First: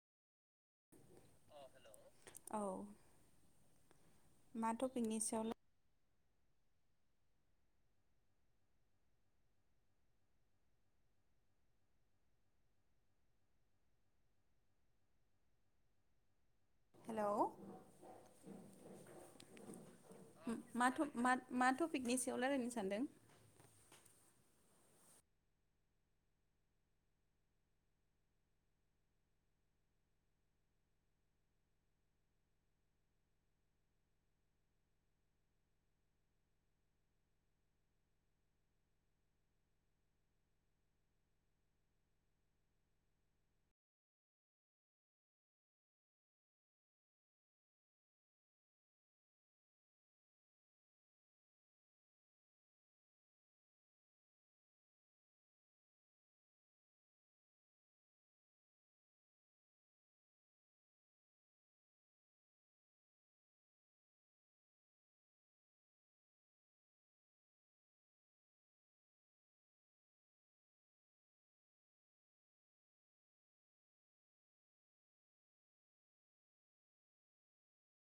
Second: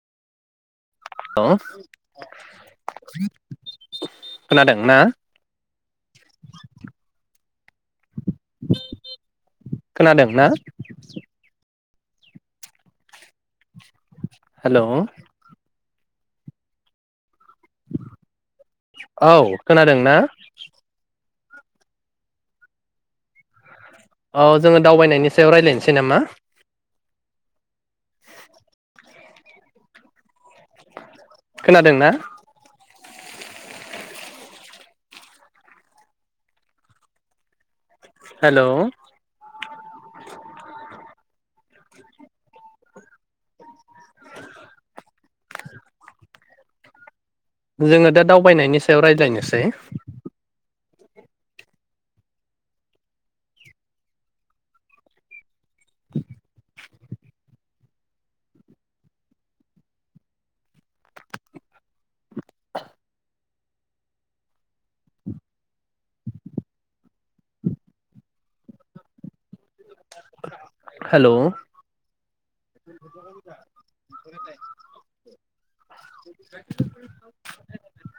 औ हेल' मा खोनादों ना? टपिकनि सायाव खोनादों ना? हेलौ। हेलौ। औ खोनादों ना? मा मा मा टपिकनि सायाव रायजलायनो सानदों। औ जोङो दावबायनायनि सायाव रायज्लायनोसै नामा? खोनादोंना? हेलौ। जोङो दा दावबायनायनि सायाव रायज्लायनोसै। द हेलौ।